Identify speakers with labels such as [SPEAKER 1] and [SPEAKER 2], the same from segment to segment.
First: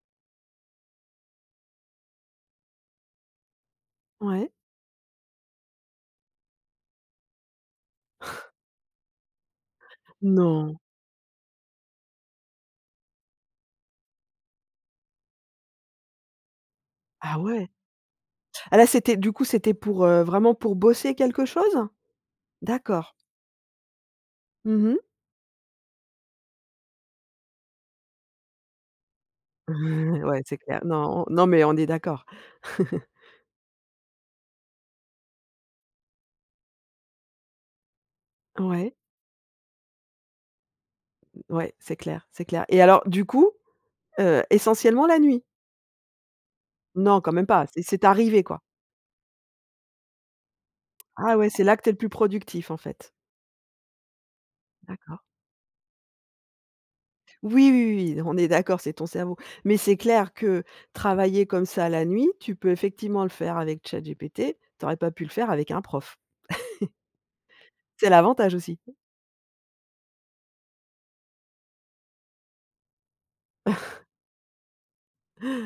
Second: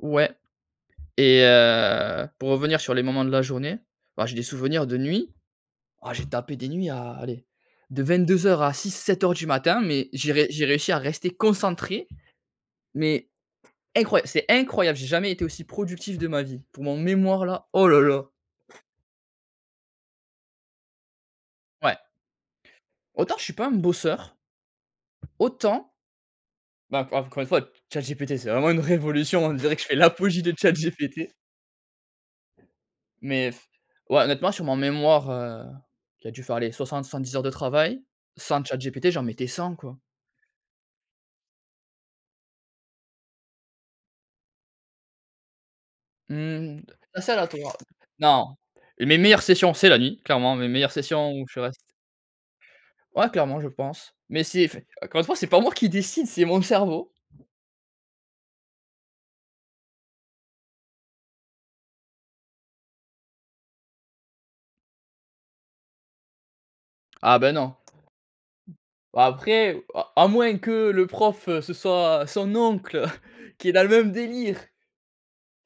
[SPEAKER 1] Ouais. Et, heu, pour revenir sur les moments de la journée, bah, j'ai des
[SPEAKER 2] Ouais.
[SPEAKER 1] souvenirs de nuit. Ah, j'ai tapé des nuits à, allez, de 22:00 à 6-7:00 du matin mais, j'ai ré j'ai
[SPEAKER 2] Non?
[SPEAKER 1] réussi à rester concentré. Mais, incroya c'est incroyable, j'ai jamais été aussi productif de ma vie, pour mon
[SPEAKER 2] Ah
[SPEAKER 1] mémoire là,
[SPEAKER 2] ouais?
[SPEAKER 1] oh là là!
[SPEAKER 2] Ah, là, c'était, du coup, c'était pour, heu, vraiment pour bosser quelque chose?
[SPEAKER 1] Ouais.
[SPEAKER 2] D'accord.
[SPEAKER 1] Autant je suis pas un bosseur
[SPEAKER 2] Mmh mh.
[SPEAKER 1] autant ben en encore une fois, Chat GPT c'est vraiment une révolution. On dirait que je fais
[SPEAKER 2] Ouais,
[SPEAKER 1] l'apologie de
[SPEAKER 2] c'est
[SPEAKER 1] Chat
[SPEAKER 2] clair. Non,
[SPEAKER 1] GPT.
[SPEAKER 2] on non, mais on est d'accord.
[SPEAKER 1] Mais ouais, honnêtement sur mon mémoire, heu, qui a dû faire, allez, 60-70 heures de travail. Sans Chat
[SPEAKER 2] Ouais.
[SPEAKER 1] GPT, j'en mettais 100, quoi.
[SPEAKER 2] Ouais, c'est clair, c'est clair. Et alors, du coup, heu, essentiellement la nuit?
[SPEAKER 1] Mmh mh, c'est
[SPEAKER 2] Non, quand
[SPEAKER 1] assez
[SPEAKER 2] même pas.
[SPEAKER 1] aléatoire.
[SPEAKER 2] C'est c'est arrivé,
[SPEAKER 1] Non,
[SPEAKER 2] quoi.
[SPEAKER 1] mes mes meilleures sessions, c'est la nuit, clairement mes meilleures sessions
[SPEAKER 2] Ah
[SPEAKER 1] où
[SPEAKER 2] ouais,
[SPEAKER 1] je
[SPEAKER 2] c'est là
[SPEAKER 1] reste
[SPEAKER 2] que tu es le plus productif en fait?
[SPEAKER 1] Ouais, clairement, je pense, mais c'est f
[SPEAKER 2] D'accord.
[SPEAKER 1] encore une fois, c'est pas moi qui décide, c'est mon cerveau.
[SPEAKER 2] Oui, oui, oui, oui, on est d'accord, c'est ton cerveau. Mais c'est clair que, travailler comme ça la nuit, tu peux effectivement le faire avec Chat GPT, tu aurais pas pu le faire avec un prof.
[SPEAKER 1] Ah, beh, non.
[SPEAKER 2] C'est l'avantage, aussi.
[SPEAKER 1] Après, à à moins que le prof, heu, ce soit son oncle, heu, qui est dans le même délire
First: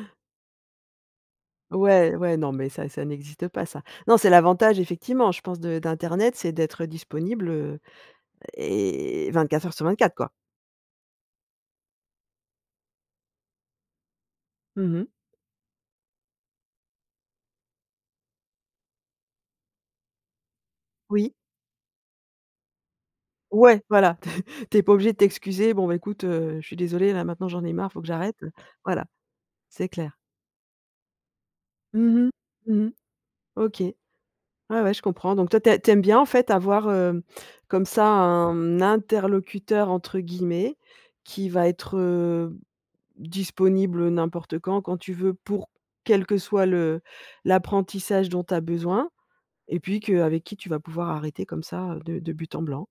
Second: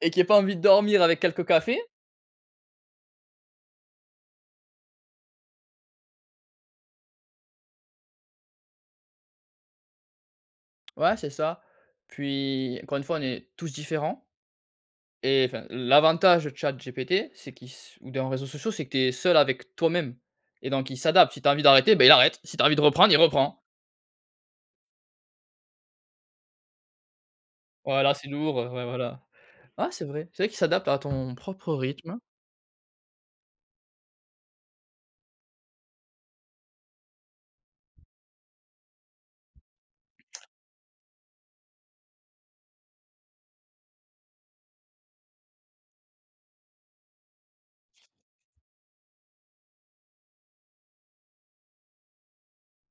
[SPEAKER 1] et qui ait pas envie de dormir, avec quelques cafés.
[SPEAKER 2] Ouais, ouais. Non mais ça, ça n'existe pas, ça. Non, c'est l'avantage, effectivement, je pense, de d'internet, c'est d'être disponible, heu, et 24 heures sur 24, quoi.
[SPEAKER 1] Ouais, c'est ça. Puis, encore une fois, on est tous différents.
[SPEAKER 2] Mmh mh.
[SPEAKER 1] Et, enfin, l'avantage de chat GPT, c'est qu'il s ou d'un réseaux sociaux, c'est que tu es seul avec toi-même et donc il
[SPEAKER 2] Oui.
[SPEAKER 1] s'adapte. Si tu as envie d'arrêter, ben, il arrête, si tu as envie de reprendre, il reprend.
[SPEAKER 2] Ouais, voilà, t tu es pas obligé de t'excuser: «Bon ben écoute, heu, je suis désolé, là maintenant j'en ai marre, il faut que
[SPEAKER 1] Voilà, c'est
[SPEAKER 2] j'arrête».
[SPEAKER 1] lourd, heu, ouais,
[SPEAKER 2] Voilà,
[SPEAKER 1] voilà.
[SPEAKER 2] c'est
[SPEAKER 1] Ah, c'est
[SPEAKER 2] clair.
[SPEAKER 1] vrai c'est vrai qu'il s'adapte à ton propre rythme.
[SPEAKER 2] Mmh mh, mmh mh. OK. Ouais, ouais, je comprends. Donc toi tu tu aimes bien, en fait, avoir, heu, comme ça, «un interlocuteur», entre guillemets, qui va être, heu, disponible n'importe quand, quand tu veux pour quel que soit le l'apprentissage dont tu as besoin, et puis que avec qui tu vas pouvoir arrêter comme ça, heu, de de but en blanc.